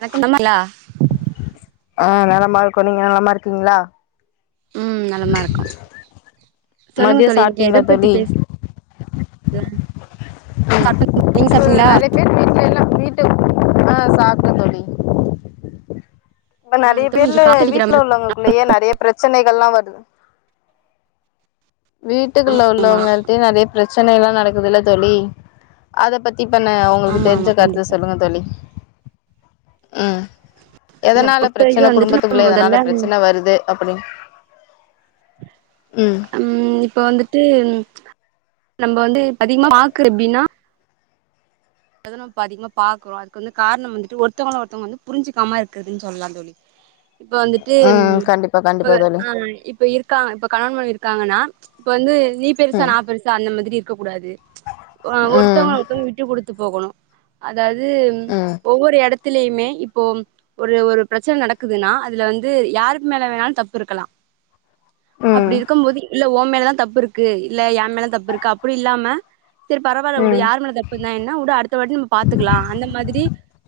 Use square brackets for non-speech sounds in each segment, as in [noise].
வணக்கம் [unintelligible] லா ஆ நலமா இருக்கோ நீங்க நலமா இருக்கீங்களா உ நலமா இருக்கோ சொல்லுங்க மதியோ தோழி இன்னைக்கு எத சாப்ட்டீங்களா பத்தி தோழி பேச்ல த உ நறைய பேர் வீட்டுல எல்லா [unintelligible] ஆ சாப்டே தோழி இப்ப ஆ நறைய தோழி கொஞ்சோ பேர்ல காத்தடிக்கிற வீட்டுல மாரி உள்ளவங்களுக்குள்ளயே நறைய பிரச்சனைகள்லா வருது வீட்டுக்குள்ள ஆமா ஆமா உள்ளவங்கள்டே நறைய பிரச்சனைலா நடக்குது இல்ல தோழி அத பத்திப்பண்ண உங்களுக்கு ஆமா ஆமா தெரிஞ்ச கருத்த கண்டிப்பா சொல்லுங்க தோழி ஆ என்ன எதனால பொறுத்த வரைக்கு பிரச்சன வந்துட்டு நம்ம குடும்பத்துக்குள்ள எதனால முதல்ல பிரச்சன வருது அப்பிடி ம் ம் இப்ப வந்துட்டு ம் நம்ம வந்து இப்ப அதிகமா பாக்கறது எப்டின்னா ன்னு இப்ப அதிகமா பாக்குறோ அதுக்கு வந்து காரணம் வந்துட்டு ஒருத்தவங்கள ஒருத்தவங்க வந்து புரிஞ்சுக்காம இருக்றதுன்னு சொல்லலாந் தோழி இப்ப வந்துட்டு ம் கண்டிப்பா இப்ப கண்டிப்பா தோழி ஆ இப்ப இருக் இருகாங்க இப்ப கணவன் மனைவி இருக்காங்கன்னா இப்ப வந்து நீ பெருசா ம் நா பெருசா அந்த மாதிரி இருக்க கூடாது ஆ ம் ஒருத்தவங்க [unintelligible] விட்டு குடுத்து போகணு அதாவது ம் ஒவ்வொரு எடத் த்துலய்மே இப்போ. ஒரு ஒரு பிரச்சன நடக்குதுன்னா அதுல வந்து யாருக்கு மேல வேணாலு தப்பு இருக்கலா அப்டி ம் இருக்கும்போது இல்ல ஓ மேலதா தப்பு இருக்கு இல்ல எ மேல தப்பு இருக்கா அப்டி இல்லாம சரி பரவாயில்ல வுடு. ம் யாரு மேல தப்பு நா என்னா உட அடுத்த வாட்டி நம்ம பாத்துக்கலா அந்த மாதிரி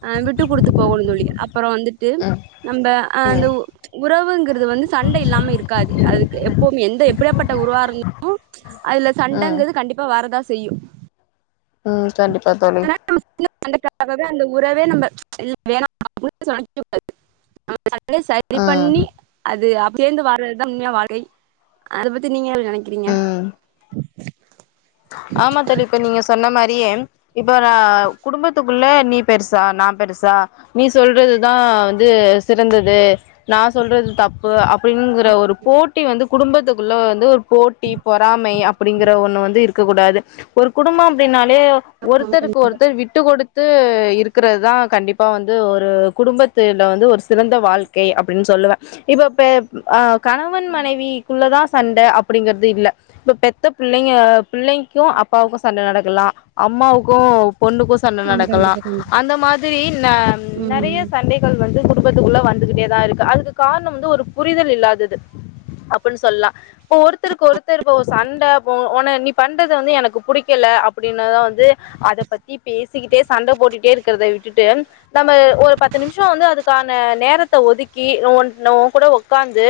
அ விட்டு குடுத்து போகணு தோழி அப்புற வந்துட்டு ம் நம்ம அ அந்த ம் ஒ உறவுங்கிறது வந்து சண்ட இல்லாம இருக்காது. அதுக்கு எப்பவு எந்த எப்டியாப்பட்ட உரவா இருந் உ அதுல ம் சண்டங்கறது, கண்டிப்பா வரதா செய்ய உ கண்டிப்பா தோழி ஆனா நம்ம சின்ன சண்டக்காகவே, அந்த உறவே நம்ம இல்ல வேணா அப்டின்னு சொன்னாலு நம்ம சண்ட சரி ம் பண்ணி அது அபு சேந்து வாழ்றதுதா உண்மையான வாழ்கை அத பத்தி நீங்க என்ன நனைக்கிறீங்க ம் ஆமா தோழி இப்ப நீங்க சொன்ன மாரியே இப்ப நா குடும்பத்துக்கு குள்ள நீ பெருசா நா பெருசா நீ சொல்றதுதா வந்து சிறந்தது நா சொல்றது தப்பு அப் அப்டிங்கிற, ஒரு போட்டி வந்து குடும்பத்துக்குள்ள வந்து ஒரு போட்டி பொறாமை அப்படிங்கிற ஒன்னு வந்து இருக் க்க கூடாது. ஒரு குடும்போ அப்டின்னாலே ஆமா ஒருத்தருக்கு ஒருத்தர் விட்டு குடுத்து. இருக்கிறது தா கண்டிப்பா வந்து ஒரு குடும்பத்தில வந்து ஒரு சிறந்த வாழ்க்கை அப்டின்னு சொல்லுவே இப்ப பே அ. கணவன் மனைவிக்குள்ளதா சண்ட அப்படிங்கறது இல்ல இப்ப பெத்த பிள்ளைங்க பிள்ளைக்கு அப்பாவுக்கு சண்ட நடக்கலா அம்மாவுக்கு பொண்ணுக்குஸ் சண்ட கண்டிப்பா நடக்கலா கண்டிப்பா அந்த மாதிரி ந ம் நறைய சண்டை கள் வந்து குடும்பத்துக்குள்ள வந்துகிட்டே தா இருக்கு. அதுக்கு காரணம் வந்து ஒரு புரிதல் இல்லாதது. அப்பின்னு சொல்லலா இப்ப ஒருத்தருக்கு ஒருத்தர் இப்ப சண்ட போ ஒன்ன நீ பண்றது வந்து எனக்கு பிடிக்கல, அப்படினுதா வந்து அதப்பத்தி பேசிக்கிட்டே. சண்ட போட்டுட்டே இருக்கிறத விட்டுட்டு நம்ம ஒரு பத்து நிமிஷோ வந்து அதுக்கான நேரத்த ஒதுக்கி ஒ நோ கூட உக்காந்து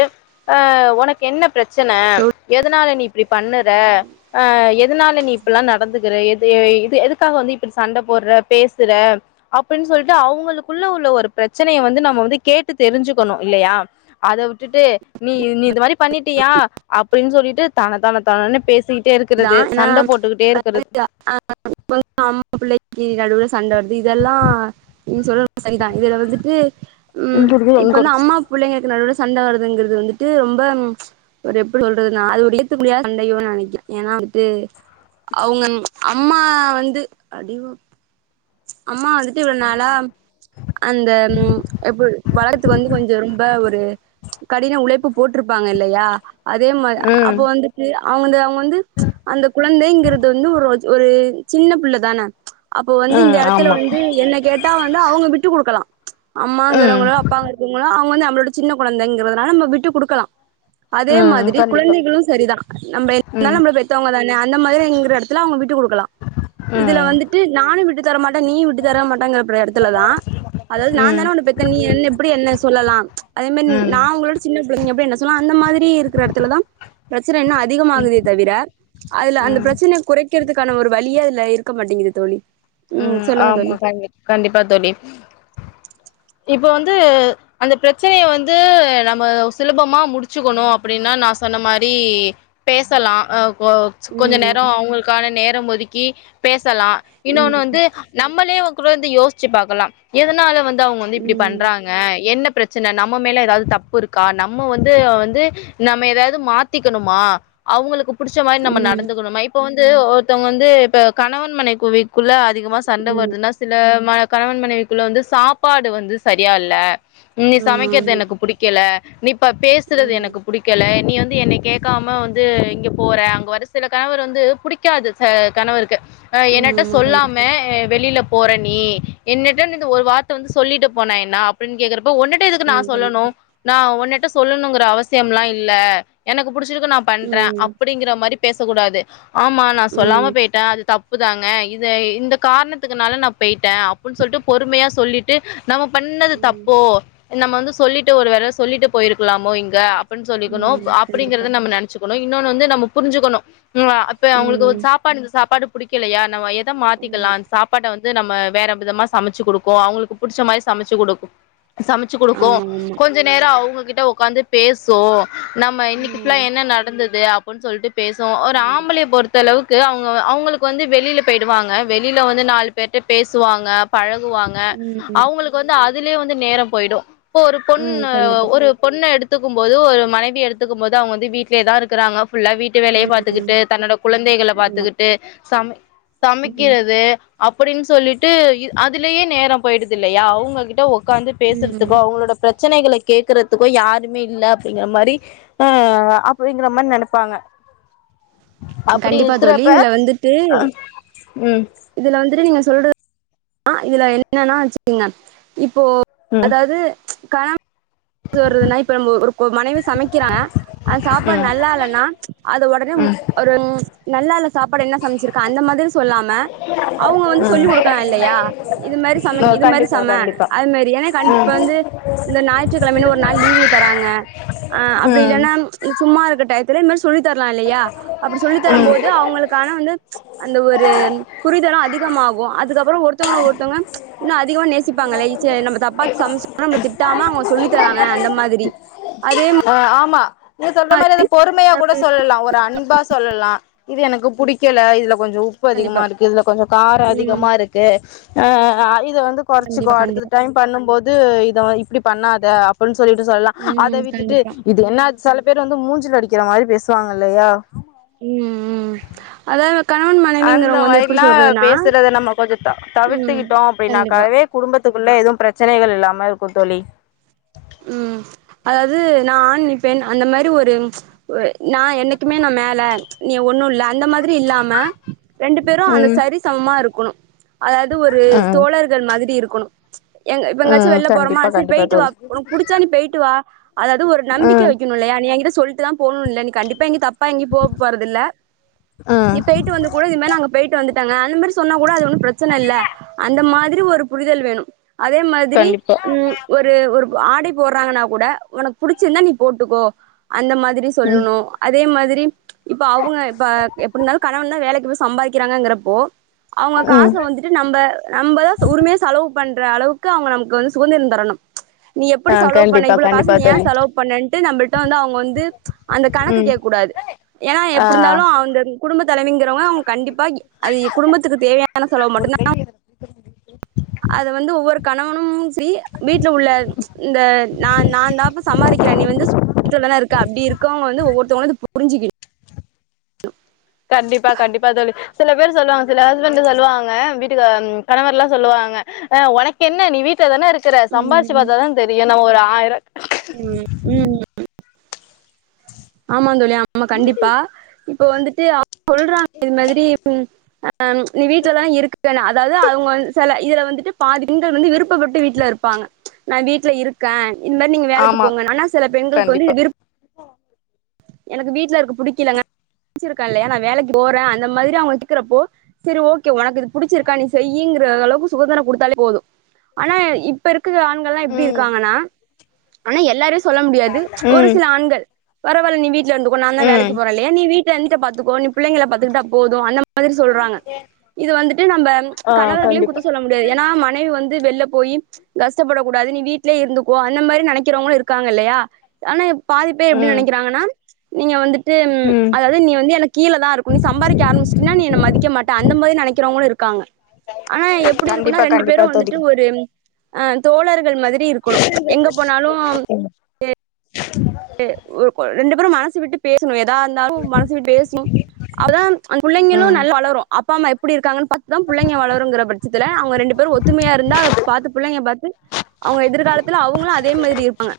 ஆ உனக்கு என்ன பிரச்சன தோழி எதனால நீ இப்டி பண்ணுற ஆ எதனால நீ இப்பில்லா நடந்துக்கற, எது இது எதுக்காக வந்து இப்டி சண்ட போடுற பேசுற அப்டின் சொல்ட்டு அவுங்களுக்குள்ள உள்ள ஒரு பிரச்சனைய வந்து நம்ம வந்து கேட்டு தெரிஞ்சுக்கணு இல்லையா அத விட்டுட்டு நீ நீ இது மாத்ரி பண்ணிட்டியா அப்படின் சொல்லிட்டு தன தன தனன்னு பேசி தா ஆனா [inaudible] [inaudible] அம்மா பிள்ளைக்கு நடுவுல சண்ட வருது இதெல்லா நீ சொல்றது சரிதா இதுல வந்துட்டு ம் இப்ப வந்து அம்மா பிள்ளைங்களுக்கு நடுவுல சண்ட வருதுங்கறது வந்துட்டு ரொம்ப ஒரு எப்டி சொல்றது நா அது ஒரு [inaudible] சண்டையோன் நெனைக்கிறே ஏனா வந்துட்டு அவுங்க அம்மா வந்து அடிவா அம்மா வந்துட்டு இவ்ள நாளா அந்த ம் எப்ப வளத்து வந்து கொஞ்சோ ரொம்ப ஒரு கடின உழைப்பு போட்ருப்பாங்க இல்லையா அதே மா ம் அப்ப வந்து அவுங்க வந்து அவுங்க வந்து அந்த குழந்தைங்கிறது வந்து ஒரோ ஒரு சின்ன பிள்ளதான அப்போ வந்து இந்த ம் எடத் ஆமா என்ன கேட்டா வந்து அவுங்க விட்டு குடுக்கலா ம் அம்மாங்கிறவங்களோ அப்பாங்க இருக்கவங்களோ அவுங்க வந்து நம்மளோட சின்ன கொழந்தைங்கிறதுனால நம்ம விட்டு குடுக்கலா அதே ம் மாத்ரி கண்டிப்பா குழந்தைகளு சரிதா நம்ம என் [inaudible] ம் நம்மள பெத்தவங்கதான அந்த மாத்ரி நீங்களு எடுத் த்லா அவுங்க விட்டு குடுக்கலா ம் ட்டு நானு விட்டு தரமாட்டே நீயு விட்டு தரமாட்டேங்கிறப்ப எடத்துலதா அதாவ்து நா ம் தான ஒன்ன பெத்தே நீ என்ன எப்டி என்ன சொல்லலா அதே மேன் ம் நா உங்களோட சின்ன பிள்ளைங்க எப்டி என்ன சொன்னா அந்த மாத்ரி இருக்கிற எடத்துலதா பிரச்சன இன்னு அதிகமாகுதே தவிர அதுல அந்த ம் பிரச்சன குறைக்கிறதுக்கான ஒரு வழியே அதுல இருக்க மாட்டிங்குது தோழி ம் சொல்லுங்க ஆமா தோழி கண் கண்டிப்பா தோழி இப்ப வந்து அந்த பிரச்சனைய வந்து நாம சுலபமா முடிச்சுக்கணு அப்டின்னா நா சொன்ன மாரி பேசலா அ கொ கொஞ்ச ம் நேரோ அவுங்களுக்கான நேரம் ஒதுக்கி பேசலா இன்னோனு வந்து ம் நம்மளே இவுங் கூட இருந்து யோசிச்சு பாக்கலா எதனால வந்து அவுங்க வந்து இப்டி பண்றாங்க என்ன பிரச் செர் நா நம்ம மேல எதாவ்து தப்பு இருக்கா நம்ம வந்து வந்து நம்ம எதாவ்து மாத்திக்கணுமா அவுங்களுக்கு புடிச்ச மாரி நம்ம ம் நடந்துக்கணுமா இப் இப்ப வந்து ஒருத்தவங்க வந்து இப்ப கணவன் மனைவிக் குவிக்குள்ள அதிகமா சண்ட ம் வருதுன்னா துல மன கணவன் மனைவிக்குள்ள வந்து சாப்பாடு வந்து சரியா இல்ல நீ சமைக்கிறது எனக்கு புடிக் கில நீ இப்ப ம் ஆமா ஆமா பேசறது ம் எனக் புடிக் கல நீ வந்து என்னை கேக்காம வந்து இங்க போற அங்க வ ஒரு சில கணவர் வந்து புடிக் காது ச கணவருக்கு அ என்னட்ட சொல்லாம வெளில போற நீ என்னிட்ட இந்தந்த ஒரு வா ர்த்த வந்து சொல்லிட்டு போனா என்ன அப்டின் கேக்குறப்ப ஒன்னுட்ட எதுக்கு நா சொல்லணு நா உன்னிட்ட சொல்லனுங்கற அவசியம்லா இல்ல எனக்கு புடிச்சிருக்கு நா பண்றே அப்டிங்கற மாரி பேசக்கூடாது ஆமா நா ஆமா கண்டிப்பா ம் கண்டிப்பா ம் ம் சொல்லாம போய்ட்டே அது த ப்புதாங்க இத இந்த காரணத்துக்குனால நா போய்ட்டே அப்புன் சொல்ட்டு பொறுமையா சொல்லிட்டு நாம பண்ணது ம் தப்போ நம்ம வந்து சொல்லிட்டு ஒரு வேள சொல்லிட்டு போயிருக்கலாமோ இங்க அப்புட்னு சொல்லிக்கணு ம் கண்டிப்பா அப்டிங்கறத நம்ம நெனைச்சுக்கணு இன்னொன்னு வந்து நம்ம புரிஞ்சக்கணு ம் அப்ப அவுங்களுக்கு ஒரு ம் சாப் பாடு இந்த சாப்பாடு புடிக்கலையா நாம எத ஆமா மாத்திக்கலான் சாப் பாட்ட வந்து நம்ம வேற விதமா சமைச்சு குடுக்கோ அவங்களுக்கு புடிச்ச மாரி சமைச்சு குடுக் சமைச்சு குடுக்கோ ஆமா ஆமா கொஞ்சொ நேரோ அவுங்ககிட்ட உக்காந்து பேசோ நம்ம இன்னிக்கு ஃபுல்லா ம் என்ன நடந்தது அப்பின் சொல்ட்டு பேசெ ஒரு ம் ஆம்பளய பொறுத் த்த அளவுக்கு அவுங்க அவுங்களுக்கு வந்து வெளியில பெய்டுவாங்க வெளியில வந்து நாலு பேர்ட்ட பேசுவாங்க பழகுவாங்க ம் அவுங்களுக்கு வந்து அதுலுயே வந்து நேரம் போயிடூ இப்ப ஒரு ம் பொண்ணு கண்டிப்பா ஒரு பொண்ணெ எடுத் துக்கும்போது ஒரு மனவிய எடுத்துக்கும் போது அவுங்க வந்து வீட்லயேதா இருக்கிறாங்க ஃபுல்லா வீட் ட்டு வேலய ம் ம் பாத்துக்கிட்டு தன்னோட குழந்தைகள ஆமா பாத்துக்கிட்டு சம் ம் சமைக்கிறது அப்டின்னு சொல்லிட்டு இ அதுலேயே நேரம் போயிடுது இல்லயா அவுங்ககிட்ட ஓ உக்காந்து பேசுறதுக்கோ ம் அவங்களோட பிரச்சனைகளை கேக்குறதுக்கோ யாருமே இல்ல அப்படிங்கிற மாரி ஆ அப்டிங்கிற மாரி நெனப்பாங்க அப்டி கண்டிப்பா தோழி இருக்கிறப்ப இதுல வந்துட்டு ம் இதுல வந்துட்டு நீங்க சொல்றத் ஆ இதுல என்னன்னா வச்சுக்குங்க இப்போ ம் ம் அதாவது கார இப்ப ஒரு லைஃப் நம்ம ஒர் ஒரு மனைவி சமைக்கிறேங்க அந் சாப்பாடு ம் நல்லால்ன்னா அது உடனே ம் ஒரு நல்லால்ல சாப்பாடு என்ன சமைச்சிருக்க அந்த மாரி சொல்லாம அவுங்க வந்து ம் சொல்லி் கொடுக்கலா இல்லயா இது மாரி ஆ சமைக் இது மாதிரி கண்டிப்பா சம கண்டிப்பா அது மாதிரி ஏன்னா கண்டிப் ம் இப்ப வந்து இந்த நா அப்டின் ஒரு நாள் லீவ் தராங்க ஆ அப்டி ம் இல்லன்னா சும்மா இருக்க டயத்துல இந்த மாரி சொல்லி தரலா இல்லயா அப்படி சொல்லித்தரூ ம் போது அவங்களுகு ஆனா வந்து அதல ஒரு புரிதலூ அதிகமாகூ அதுக்கப்புறோ ஒருத்தவங்கள ஒருத்தவங்க இன்னூ அதிகமா நேசிப்பாங்க ஈசியா நம்ம தப்பாத்த சமச்சாலூ நம்மள திட்டாம அவுங்க சொல்லி தராங்க அந்த மாதிரி அதேம் ஆ ஆமா நீங்க சொல்ற மாரி அத பொறுமையா கூட சொல்லலா ஒத் ஒரு அன்பா சொல்லலா இது எனக்கு புடிக்கல இதுல கொஞ்சொ உப் உப்பு அதிகமா கண்டிப்பா இருக்கு இதுல கொஞ்சொ காரம் ம் அதிகமா இருக்கு ஆ இத வந்து கெறைச்சிக்கோ கண்டிப்பா அடுத்த கண்டிப்பா டைம் பண்ணூ போது இத இப்டி பண்ணாத அப்படின் சொல்லிட்டு சொல்லலா அத ம் விட் கண்டிப்பா ஏன்ன செல பேர் வந்து மூஞ்சில அடிக்கிற மாரி பேசுவாங்க இல்லயா ம் ம் அதாவது கணவன் அந்த மனைவிங்கிறவங்க வந்து எப்டி மாரிலா சொல்றதுன்னா பேசுறத நம்ம கொஞ்சொ தவி ம் தவிர்த்துக்கிட்டோ கண்டிப்பா அப்டின்னாக்கவே குடும்பத்துக்குள்ள எதுவூ பிரச்சனைகள் இல்லாம இருக்கூ தோழி ம் [inaudible] அதாவது நா ஆண் நீ பெண் அந்த மாரி ஒரு ஒரு நா என்னைக்குமே நா மேல நீ ஒண்ணூ இல்ல அந்த மாதிரி இல்லாம ரெண்டு பேரூ அதல ம் சரிசமமா இருக்கணூ அதாவது ஒரு ம் தோழர்கள் மாதிரி இருக்கணோ எங்க இப்ப எங்காச்சூ ம் வெள்ள போறோமா கண்டிப்பா அத் சரி கண்டிப்பா போய்டிட்டு வா தோழி உனக்கு புடிச்சா நீ பேயிட்டு வா அதாவது ஒரு நம்பிக்கை ம் வைக்கனோ இல்லயா நீ எங்கிட்ட சொல்லிட்டுதா போனோ இல்ல நீ கண்டிப்பா எங்கயூ தப்பா எங்கேயூ போப் போறதில்ல நீ ம் பேயிட்டு வந்து கூட நீ வேணா பேயிட்டு வந்துட்டாங்க அந்த மாதிரி சொன்னா கூட அது ஒன்னூ பிரச்சன இல்ல அந்த மாதிரி ஒரு புரிதல் வேணூ அதே மாதிரி கண்டிப்பா ம் ஒரு ஒரு ஒரு ஆடம போட்றாங்கன்னா கூட உனக்கு புடிச்சிருந்தா நீ போட்டுக்கோ அந்த மாதிரி ம் சொல்லணோ அதே மாதிரி இப்ப அவங்க இப்ப எப்படி இருந்தாலூ கணவன்தா வேலைக்கு போய் சம்பாதிக்கிறாங்கப்போ அவங்க ம் காச வந்துட் இது நம்ப நம்மதா உரிமய செலவு பண்ற அளவுக்கு அவுங்க நமக்கு வந்து சுதந்திரோ தரணூ நீ எப்படி ஆ செலவு பண்ண கண்டிப்பா இவ்ளோ காசு கண்டிப்பா நீ ஏன் தோழி செலவு பண்ணேன்ட்டு நம்மள்கிட்ட வந்து அவங்க வந்து அந்த கணக்கு ம் கேக் கூடாது ஏன்னா ஆ எப்படி இருந்தாலு அவங்க குடும்ப தலைவிங்கிறவங்க அவங் கண்டிப்பா எ அது குடும்பத்துக்கு தேவையான செலவு மட்டுதா அது வந்து ஒவ்வொரு கணவனும் திரி வீட்ல உள்ள இந்த நான் நான் தாப்ப சம்பாரிக்கிறேன் நீ வந்து வீட்டுலதா இருக்க அப்டி இருக்கங்க வந்து ஒவ்வோருத்தவங்களு இத புரிஞ்சிகின் கண்டிப்பா கண்டிப்பா தோழி சில பேர் சொல்லுவாங் சில ஹஸ்பண்ட் சொல்லுவாங்க வீட்டுக்கு கணவர்லா சொல்லுவாங்க ஆ உனக் என்ன நீ வீட்ல தானே இருக்கற சம்பார்ச்சு ம், பாத்தாதா தெரியு நம்ம ஒரு ஆயிர ம் ம் ஆமா தோழி ஆமா கண்டிப்பா இப்ப வந்துட்டு [inaudible] சொல்றாங்க இது மாதிரி ம் அ அம் நீ வீட்லதானே இருக்கன்னு அதாவது அவங்க வந் செல இதுல வந்துட்டு பாதி பெண்கள் வந்து விருப்பப்பட்டு வீட்டுல இருப்பாங்க நா வீட்டுல இருக்கே இன் மாரி நீங்க வேலைக்கு ஆமா போங்கன்னு ஆனா சில பெண்களுக்கு வந்து கண்டிப்பா விருப் எனக்கு வீட்டுல இருக்கு புடிக்கலங்க ச்சிருக்க இல்லையா நா வேலைக்கு போறே அந்த மாதிரி அவங்க கேக்கிறப்போ சரி ஓகே ஒனக்கு இது புடிச்சிருக்கா நீ செய்யிங்கற அளவுக்கு சுகந்தரோ கொடுத்தாலே போது ஆனா இப் இப்ப இருக்கிற ஆண்கள்லா எப்படி ம் இருக்காங்கன்னா ஆனா எல்லாரையு சொல்ல முடியாது ஒரு ம் சில ஆண்கள் பரவால் நீ வீட்ல இருந்துகோ நா தா ம் வேலக்கு போர இல்லையா நீ வீட்ல இந்துட்டு பாத்துகோ நீ புள்ளைகள பாத்துகிட்டா போது அந்த மாதிரி சொல்றாங்க இது வந்துட்டு நம்ப ஆ கணவர்களையு குத்து கண்டிப்பா சொல்ல முடியாது ஏனா மனைவி வந் து வெள்ளப் போய்யி கஷ்டபட கூடாது நீ வீட் லியே இருந்துக்கோ அந்த மாரி நனைக்கிறவங்களு இருக்காங்க இல்லையா ஆனா பாதிபேர் எப்படி ம் நனைகிறாங்கன்னா நீங்க வந்துட்டு ம் அதாவது நீ வந்து எனக் கீழே தா இருக்கனு நீ சம்பாரிக்க ஆரம்ஸ்டீனா நீ என்ன மதி க்க மாடே அந்த மாரி நனைக்கிறவகளு இருக்காங்க ஆனா எப்படி இருக்குன்னா கண்டிப்பா ரெண்டு பேரு கண்டிப்பா தோழி வந்துட்டு ஒரு அ தோழர்கள் மாதிரி இருக்கணு எங்க போனாலு [unintelligible] டு ஒர் ரெண்டு பேரு மனசு விட்டு பேசணு எதா இருந்தாலு மனசு [inaudible] பேஸ்னு அதா அ புள்ளைங்களு ம் நல்லா வளரு அப் ப்பா அம்மா எப்படி இருக்காங்கன் பாத்தா புள்ளைங்க வளருங்கிற பட்சத்துல அவங்க ரெண்டு பேரு ஒத்துமையா இருந்தா அத பாத்து பிள்ளைக பாத்து அவங்க எதிர்காலத்துல அவங்களு அதே மாதிரி இருப்பாங்க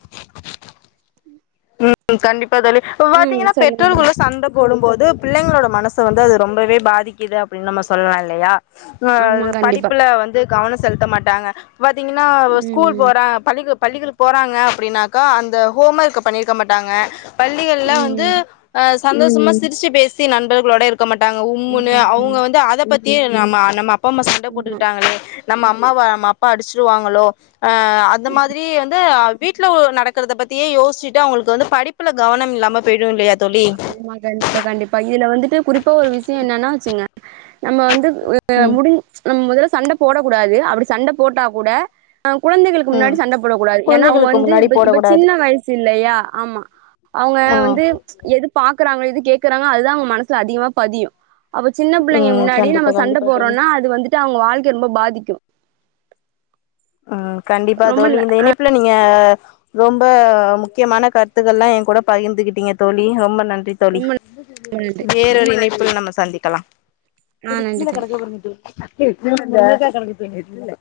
உம் [inaudible] கண்டிபா தோழி இப்ப பாத்தீகன்னா தோழி பெற்றோர்கள்ளு சண்ட போடும்போது பிள்ளைங்களோட மனசு வந்து அது ரொம்பவே பாதிக்குது அப்டின் நம்ம சொல்லா இல்லையா அ ஆமா அது கண்டிப்பா படிப்புல வந்து கவன செல்த்த மாட்டாங்க பாத்தீகன்னா ஸ்கூல் ம் போறா பள்ளிக்கு பள்ளிகளுக் போறாங்க அப்படின்னாகா அந்த ஹோம் ஒர்க்க பண்ணிட் க்க மாட்டாக பள்ளிகள்ல வந்து ம் அ சந்தோஷமா சிரிச்சு பேசி நண்பர்களோட இருக் க மாட்டாங்க உம்முன்னு அவ்ங்க ம் வந்து அத பத்தியே நம்ம நம்ம அப்பா அம்மா சண்ட ஆமா போட்டுகிட்டாகளே நம்ம அம்மாவ நம்ம அப்பா அடிச்சிருவாகளோ அ அந்த மாதிரி வந்து அ வீட்டுல நடக்கறத பத்தியே யோசிச்சுட்டு அவங்களுக்கு வந்து படிப்புல கவனம் இல்லாம போயிரு இல்லையா தோழி ஆமா கண்டிபா கண்டிபா இதுல வந்துட்டு குறிப்பா ஒரு விஷ்ய என்னனா வச்சுங்க நம்ம வந்து அ ம் முடிஞ் நம் முதல்ல சண்ட போட கூடாது அப்படி சண்ட போட்டா கூட அ குழந்தைகளுக்கு ம் முன்னாடி சண்ட போட கூடாது ஏன்னா அவங்க குழந்தைகளுக்கு வந்து முன்னாடி இப போடக் இப்ப கூடாது சின்ன வயசு இல்லையா ஆமா அவங்க ஆ வந்து எது பாக்கறாங்க எது கேக்குறாங்க அதுதா அவங்க மனசுல அதிகமா பதியு அப்ப சின்ன பிள்ளைங்க ம் முன்னாடி கண்டிப்பா நம்ம சண்ட கண்டிப்பா தோழி போற்றோன்னா அது வந்துட்டு அவங்க வாழ்க்கை ரொம்ப பாதிக்கு அ கண்டிபா ரொம்ப தோழி ந இந்த இணைப்புல நீங்க ரொம்ப முக்கியமான கருத்துக்கள்லா என் கூட பகிர்ந்துகிட்டீங்க தோழி ரொம்ப நன்றி தோழி ரொம்ப நன்றி வேறொரு இணைப்புல நம்ம சந்திக்கலா ஆஹ் நன்றி தோழி இ [unintelligible]